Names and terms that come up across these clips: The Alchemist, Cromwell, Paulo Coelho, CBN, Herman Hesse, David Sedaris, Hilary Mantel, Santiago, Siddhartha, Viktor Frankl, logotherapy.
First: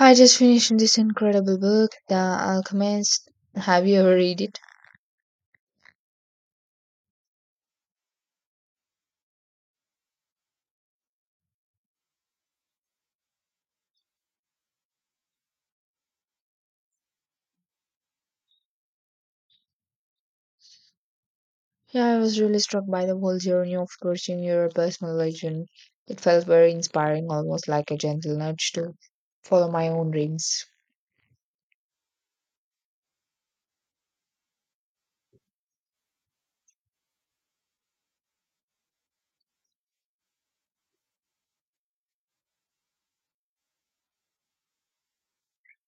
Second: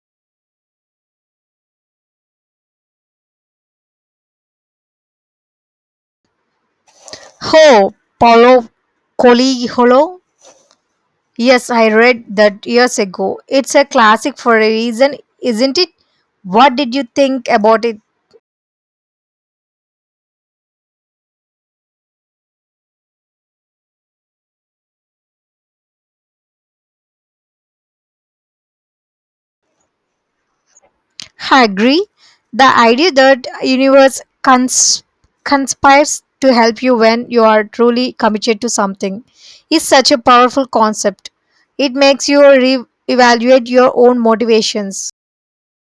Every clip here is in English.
I just finished this incredible book, The Alchemist. Have you ever read it? Oh, Paulo Coelho. Yes, I read that years ago. It's a classic for a reason, isn't it? What did you think about it? Yeah, I was really struck by the whole journey of pursuing your personal legend. It felt very inspiring, almost like a gentle nudge to follow my own dreams. I agree. The idea that conspires to help you when you are truly committed to something is such a powerful concept. It makes you re-evaluate your own motivations.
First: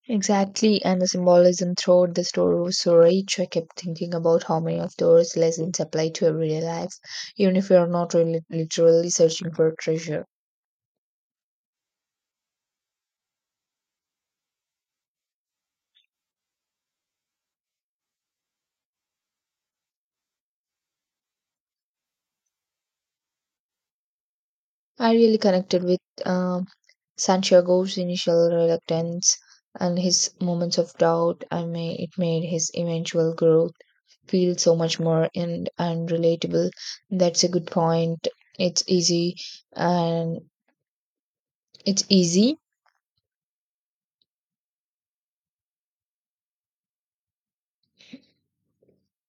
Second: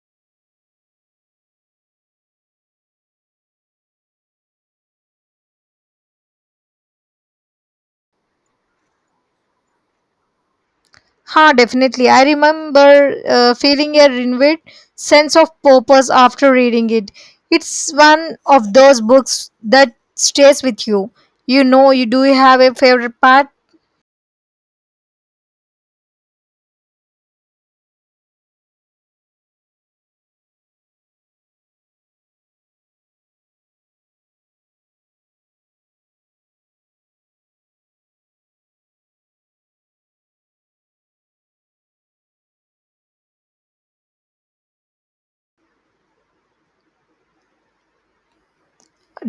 Exactly, and the symbolism throughout the story was so rich. I kept thinking about how many of those lessons apply to everyday life, even if we are not really literally searching for treasure. Ha, definitely. I remember feeling a renewed sense of purpose after reading it. It's one of those books that stays with you. You know, you have a favorite part. I really connected with um Santiago's initial reluctance and his moments of doubt, I may, it made his eventual growth feel so much more and relatable. That's a good point. It's easy and it's easy.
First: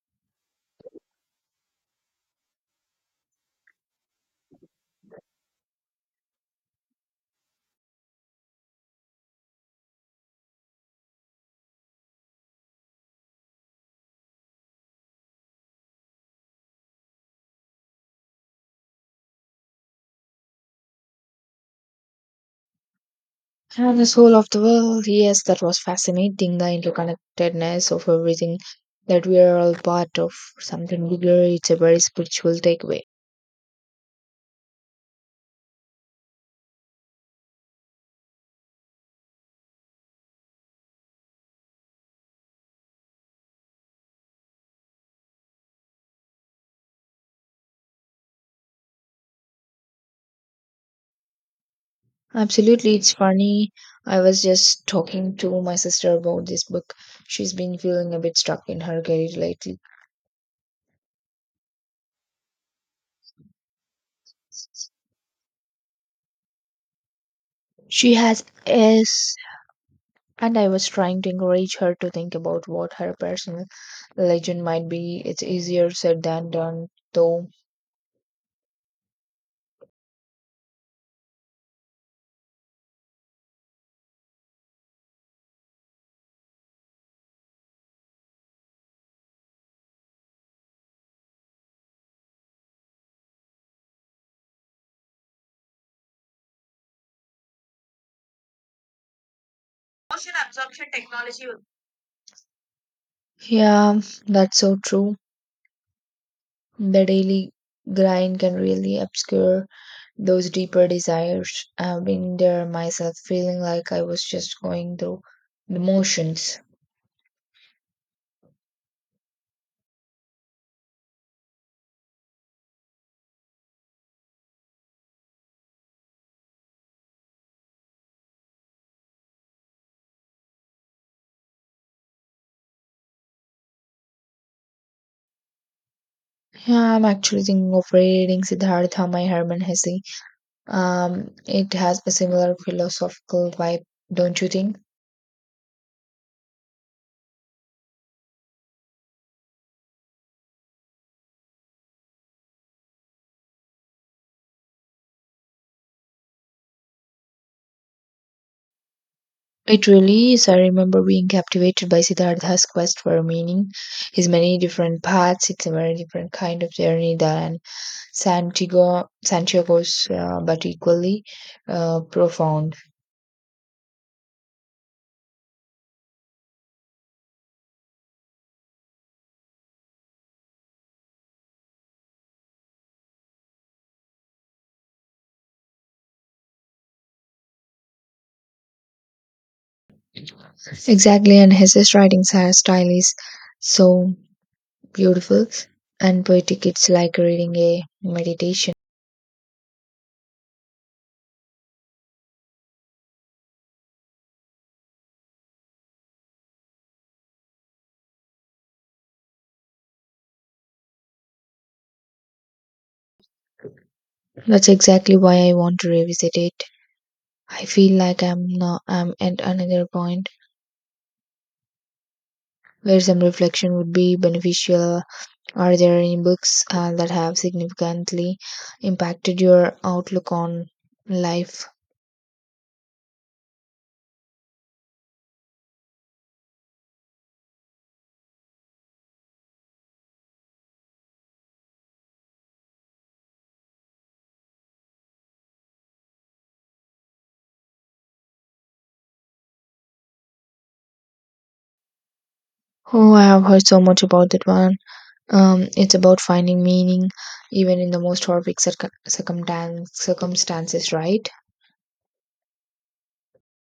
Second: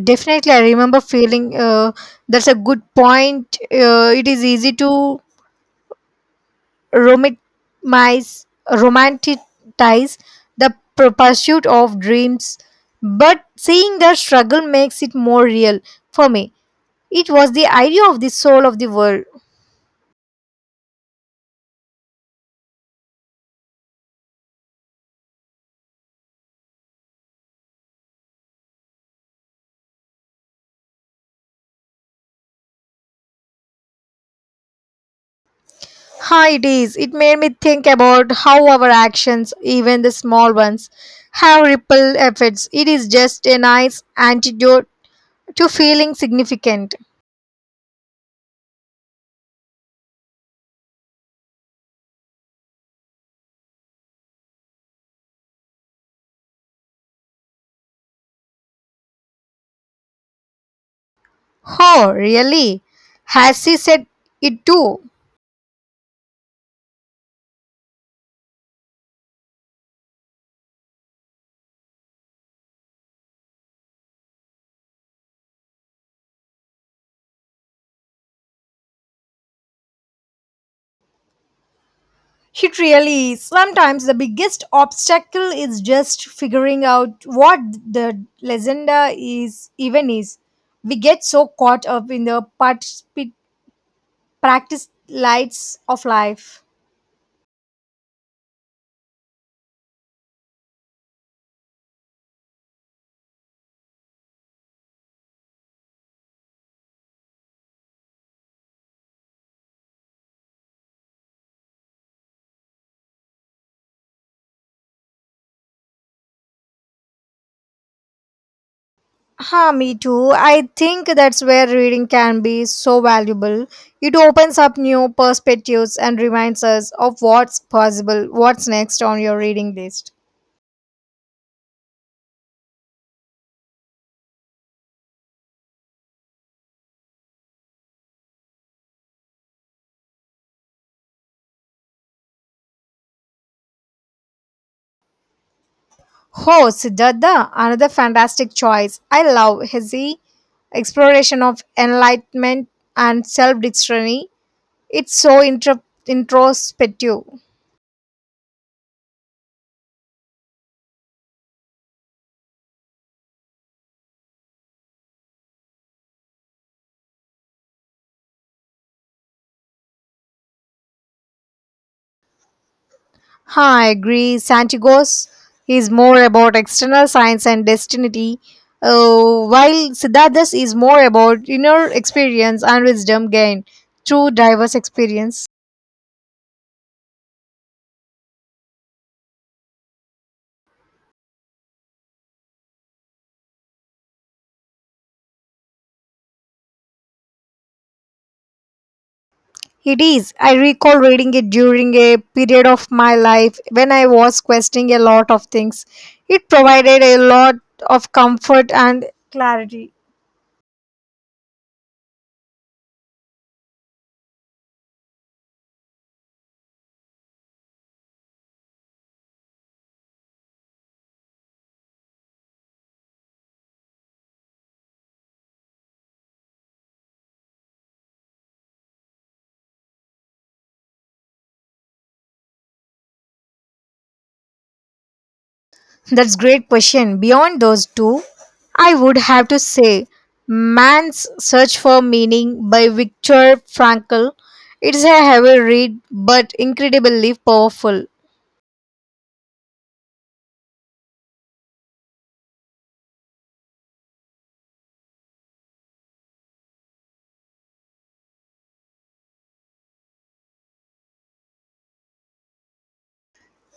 Definitely, I remember feeling that's a good point. It is easy to romanticize the pursuit of dreams, but seeing the struggle makes it more real for me. It was the idea of the soul of the world. And the soul of the world, yes, that was fascinating. The interconnectedness of everything that we are all part of something bigger. It's a very spiritual takeaway. Hi, it is. It made me think about how our actions, even the small ones, have ripple effects. It is just a nice antidote to feeling significant. Absolutely, it's funny. I was just talking to my sister about this book. She's been feeling a bit stuck in her career lately. Oh, really? Has he said it too? She has s, and I was trying to encourage her to think about what her personal legend might be. It's easier said than done though. It really is. Sometimes the biggest obstacle is just figuring out what the legenda is even is. We get so caught up in the particip. Practice lights of life. Motion absorption technology. Yeah, that's so true. The daily grind can really obscure those deeper desires. I've been there myself, feeling like I was just going through the motions. Huh, me too. I think that's where reading can be so valuable. It opens up new perspectives and reminds us of what's possible. What's next on your reading list? Yeah, I'm actually thinking of reading Siddhartha by Herman Hesse. It has a similar philosophical vibe, don't you think? Oh, Siddhartha, another fantastic choice. I love his exploration of enlightenment and self-discovery. It's so introspective. It really is. I remember being captivated by Siddhartha's quest for meaning, his many different paths. It's a very different kind of journey than Santiago's, but equally profound. Huh, I agree. Santiago's is more about external science and destiny, while Siddhartha's is more about inner experience and wisdom gained through diverse experience. Exactly, and his style is so beautiful and poetic. It's like reading a meditation. It is. I recall reading it during a period of my life when I was questioning a lot of things. It provided a lot of comfort and clarity. That's exactly why I want to revisit it. I feel like I'm at another point where some reflection would be beneficial. Are there any books that have significantly impacted your outlook on life? That's great question. Beyond those two, I would have to say Man's Search for Meaning by Viktor Frankl. It's a heavy read but incredibly powerful. Oh, I have heard so much about that one. It's about finding meaning even in the most circumstances, right?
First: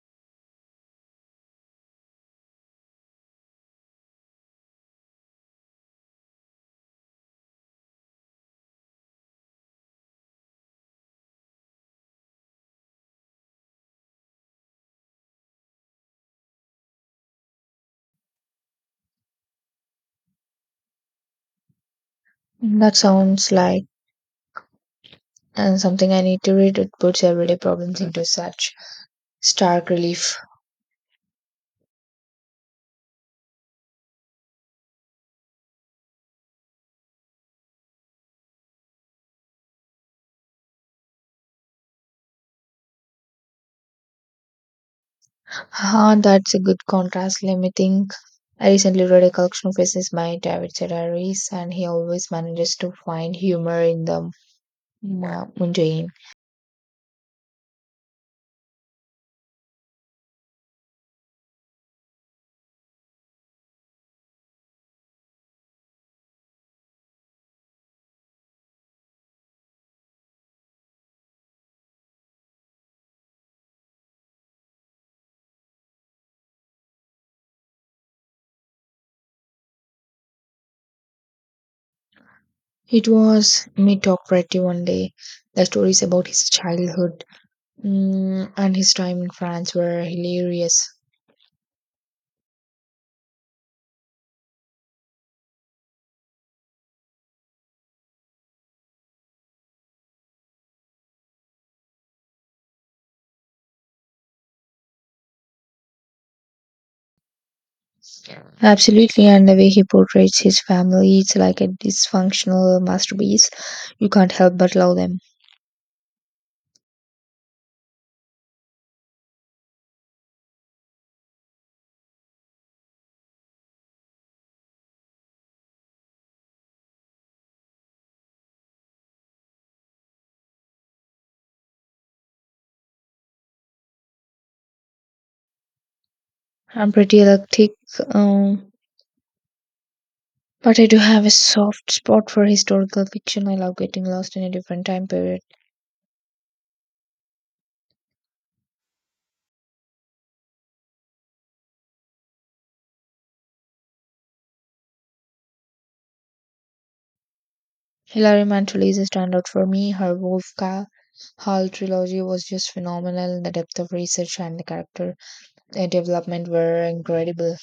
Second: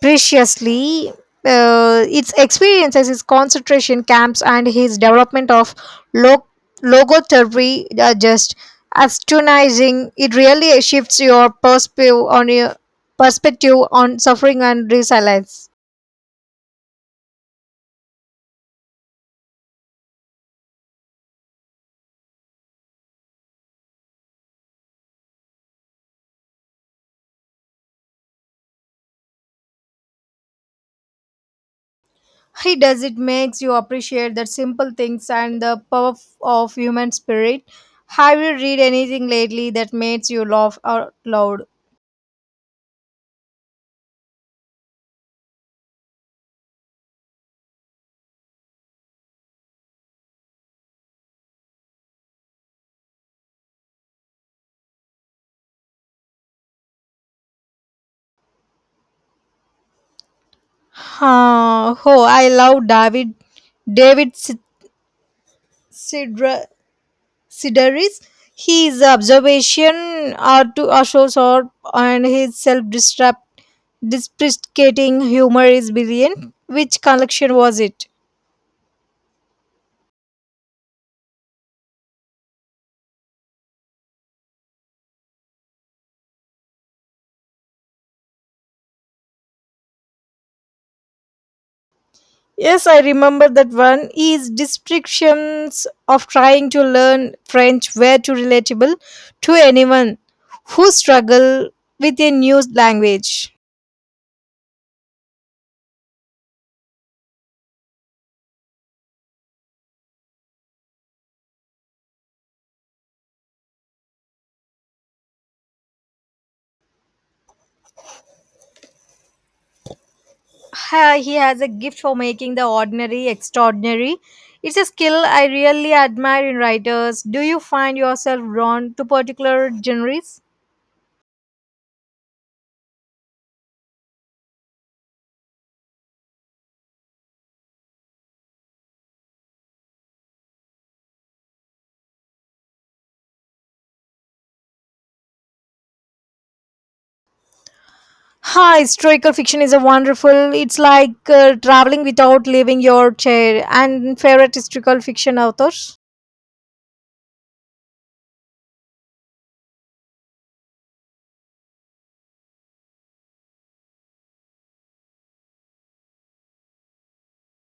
Preciously, its experiences, his concentration camps, and his development of log- logotherapy are just astonishing. It really shifts your perspective on suffering and resilience. That sounds like and something I need to read. It puts everyday problems into such stark relief. He does. It makes you appreciate the simple things and the power of human spirit. Have you read anything lately that makes you laugh out loud? Ah, that's a good contrast. Limiting. I recently read a collection of essays by David Sedaris, and he always manages to find humor in the mundane. Huh. Oh, I love David. David Sid- Sidra- Sidaris. His observation are to are so sharp, and his self-deprecating humor is brilliant. Which collection was it? It was mediocrity one day. The stories about his childhood and his time in France were hilarious. Yes, I remember that one. Is descriptions of trying to learn French were too relatable to anyone who struggle with a new language. Absolutely, and the way he portrays his family, it's like a dysfunctional masterpiece. You can't help but love them. He has a gift for making the ordinary extraordinary. It's a skill I really admire in writers. Do you find yourself drawn to particular genres? I'm pretty eclectic. Um, But I do have a soft spot for historical fiction. I love getting lost in a different time period. Hi, historical fiction is a wonderful. It's like traveling without leaving your chair. And favorite historical fiction authors? Hilary Mantel is a standout for me. Her Hall trilogy was just phenomenal. The depth of research and the character development were incredible.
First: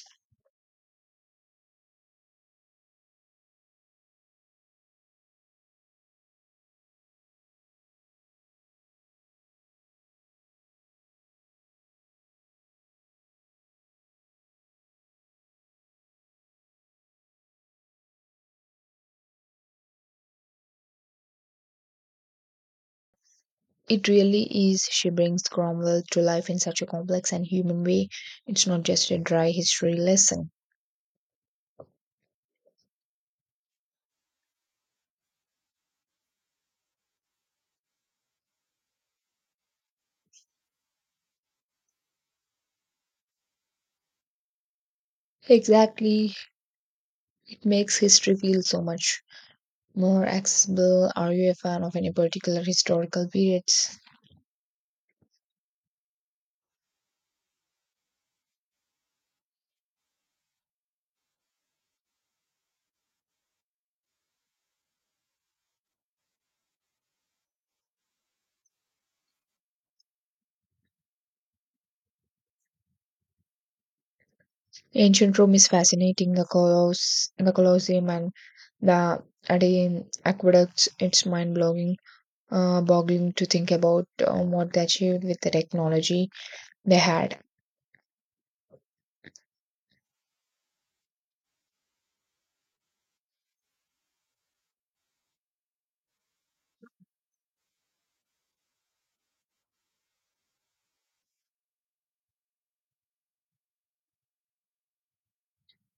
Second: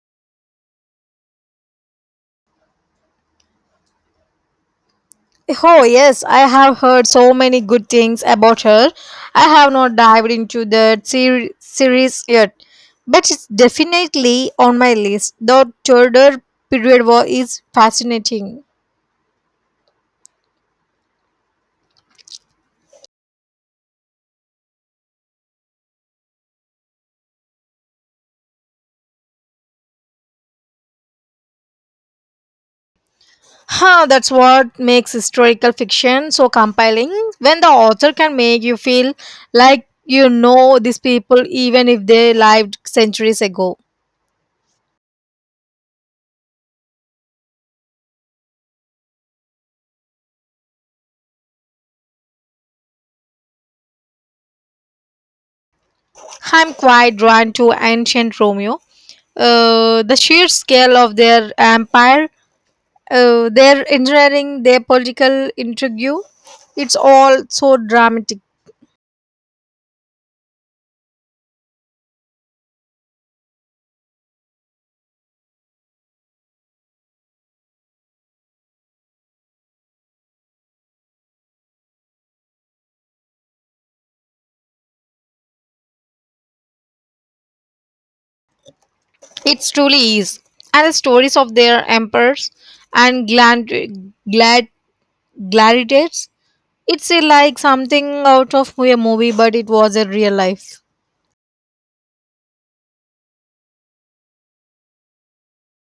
Oh, yes, I have heard so many good things about her. I have not dived into the series yet, but it's definitely on my list. The Tudor period war is fascinating. It really is. She brings Cromwell to life in such a complex and human way. It's not just a dry history lesson. Huh, that's what makes historical fiction so compelling when the author can make you feel like you know these people even if they lived centuries ago. Exactly. It makes history feel so much more accessible. Are you a fan of any particular historical periods? I'm quite drawn to ancient Romeo, the sheer scale of their empire, their engineering, their political intrigue. It's all so dramatic. Ancient Rome is fascinating. The Colosseum, and the Adrian aqueducts. It's mind-blowing, boggling to think about what they achieved with the technology they had. It truly is. And the stories of their emperors and glad, gladiators. It's a, like something out of a movie, but it was a real life.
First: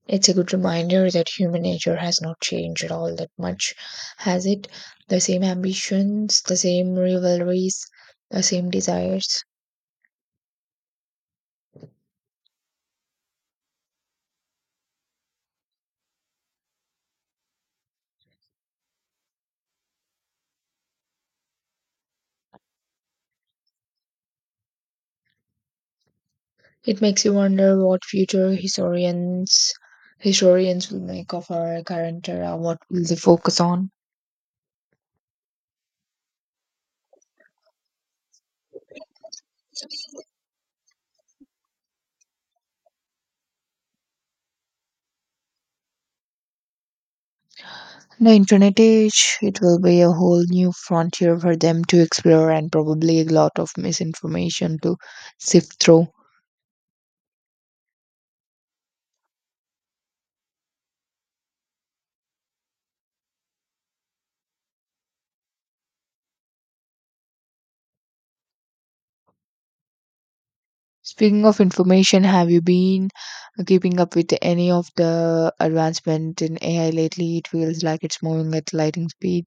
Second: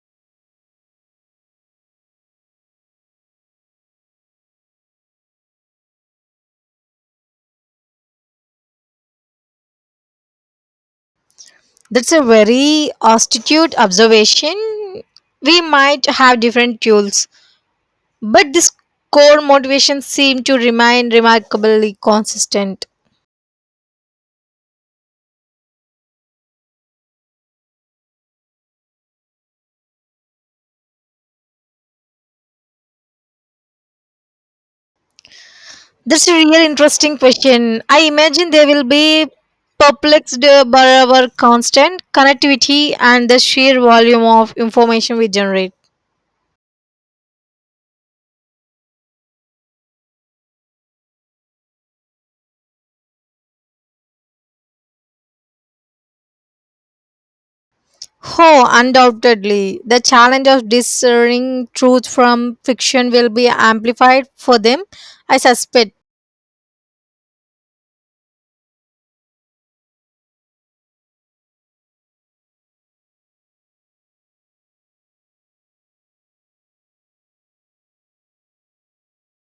It's a good reminder that human nature has not changed at all that much, has it? The same ambitions, the same rivalries, the same desires. That's a very astute observation. We might have different tools, but this core motivation seemed to remain remarkably consistent. It makes you wonder what future historians historians will make of our current era. What will they focus on? That's a real interesting question. I imagine they will be perplexed by our constant connectivity and the sheer volume of information we generate. The internet age, it will be a whole new frontier for them to explore and probably a lot of misinformation to sift through. Oh, undoubtedly, the challenge of discerning truth from fiction will be amplified for them. I suspect Speaking of information, have you been keeping up with any of the advancement in AI lately? It feels like it's moving at lightning speed.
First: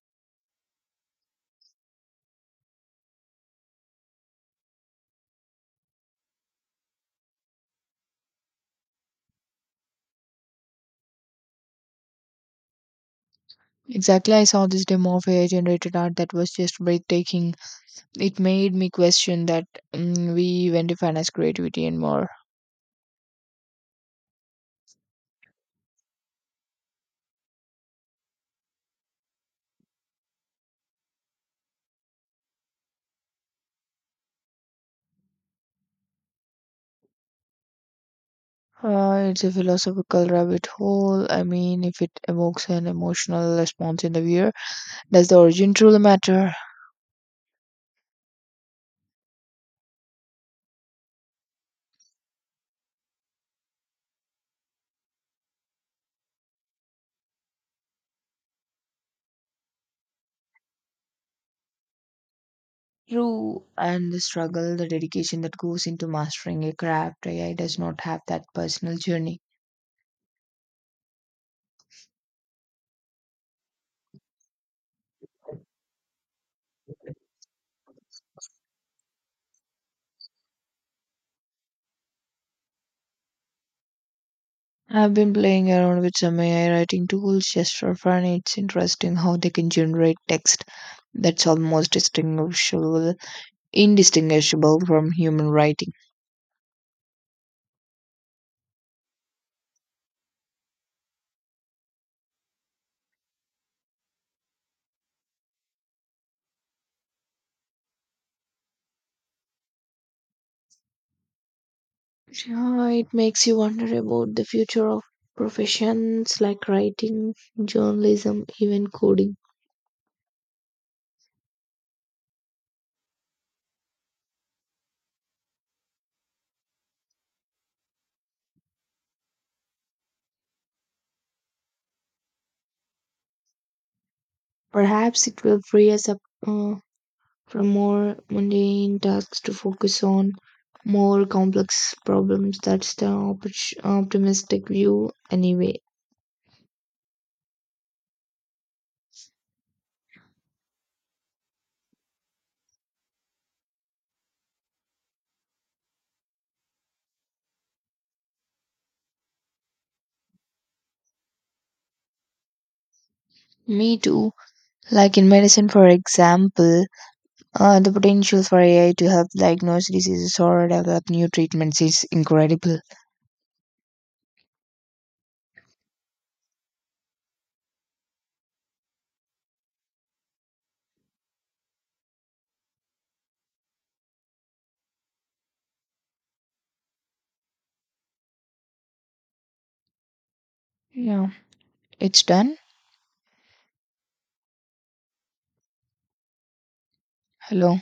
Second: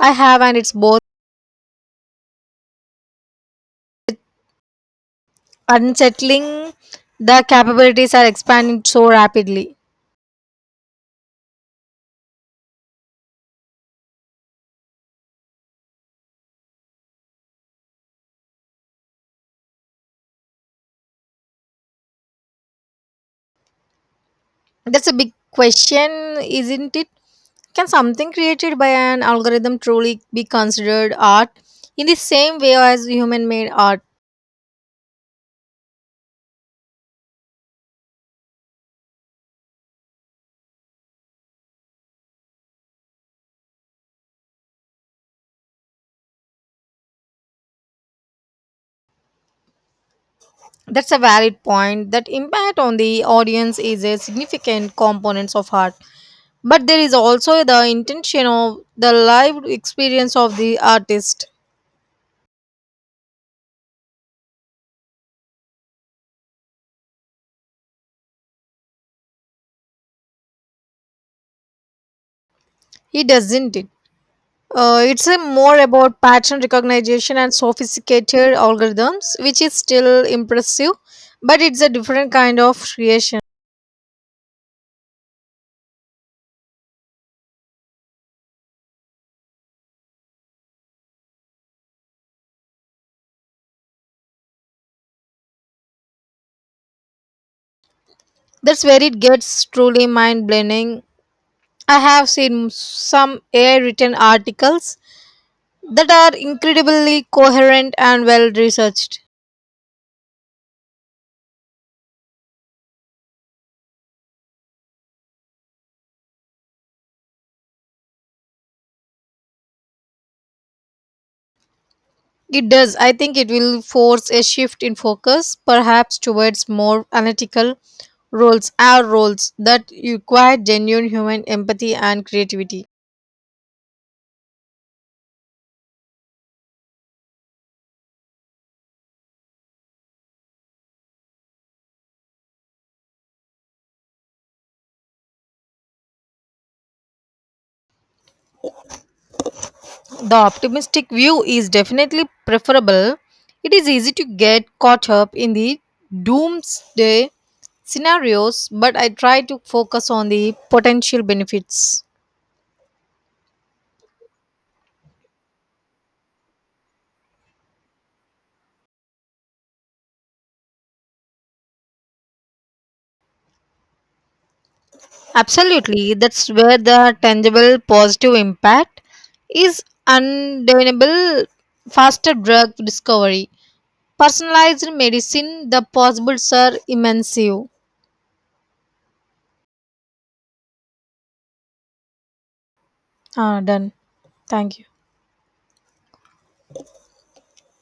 I have, and it's both unsettling. The capabilities are expanding so rapidly. Exactly, I saw this demo of AI generated art that was just breathtaking. It made me question that we even define as creativity and more. That's a big question, isn't it? Can something created by an algorithm truly be considered art in the same way as human made art? It's a philosophical rabbit hole. I mean, if it evokes an emotional response in the viewer, does the origin truly matter? That's a valid point. That impact on the audience is a significant component of art. But there is also the intention of the live experience of the artist. True, and the struggle, the dedication that goes into mastering a craft, AI does not have that personal journey. He doesn't it. It's a more about pattern recognition and sophisticated algorithms, which is still impressive, but it's a different kind of creation. I've been playing around with some AI writing tools just for fun. It's interesting how they can generate text that's almost distinguishable, indistinguishable from human writing. That's where it gets truly mind blending. I have seen some AI written articles that are incredibly coherent and well researched. Yeah, it makes you wonder about the future of professions like writing, journalism, even coding. It does. I think it will force a shift in focus, perhaps towards more analytical roles, our roles that require genuine human empathy and creativity. Perhaps it will free us up uh, from more mundane tasks to focus on more complex problems. That's the optimistic view, anyway. The optimistic view is definitely preferable. It is easy to get caught up in the doomsday scenarios, but I try to focus on the potential benefits. Me too. Like in medicine, for example, the potential for AI to help diagnose diseases or develop new treatments is incredible. Absolutely, that's where the tangible positive impact is undeniable. Faster drug discovery, personalized medicine, the possibles are immense. Yeah, it's done. Ah, done. Thank you. Hello.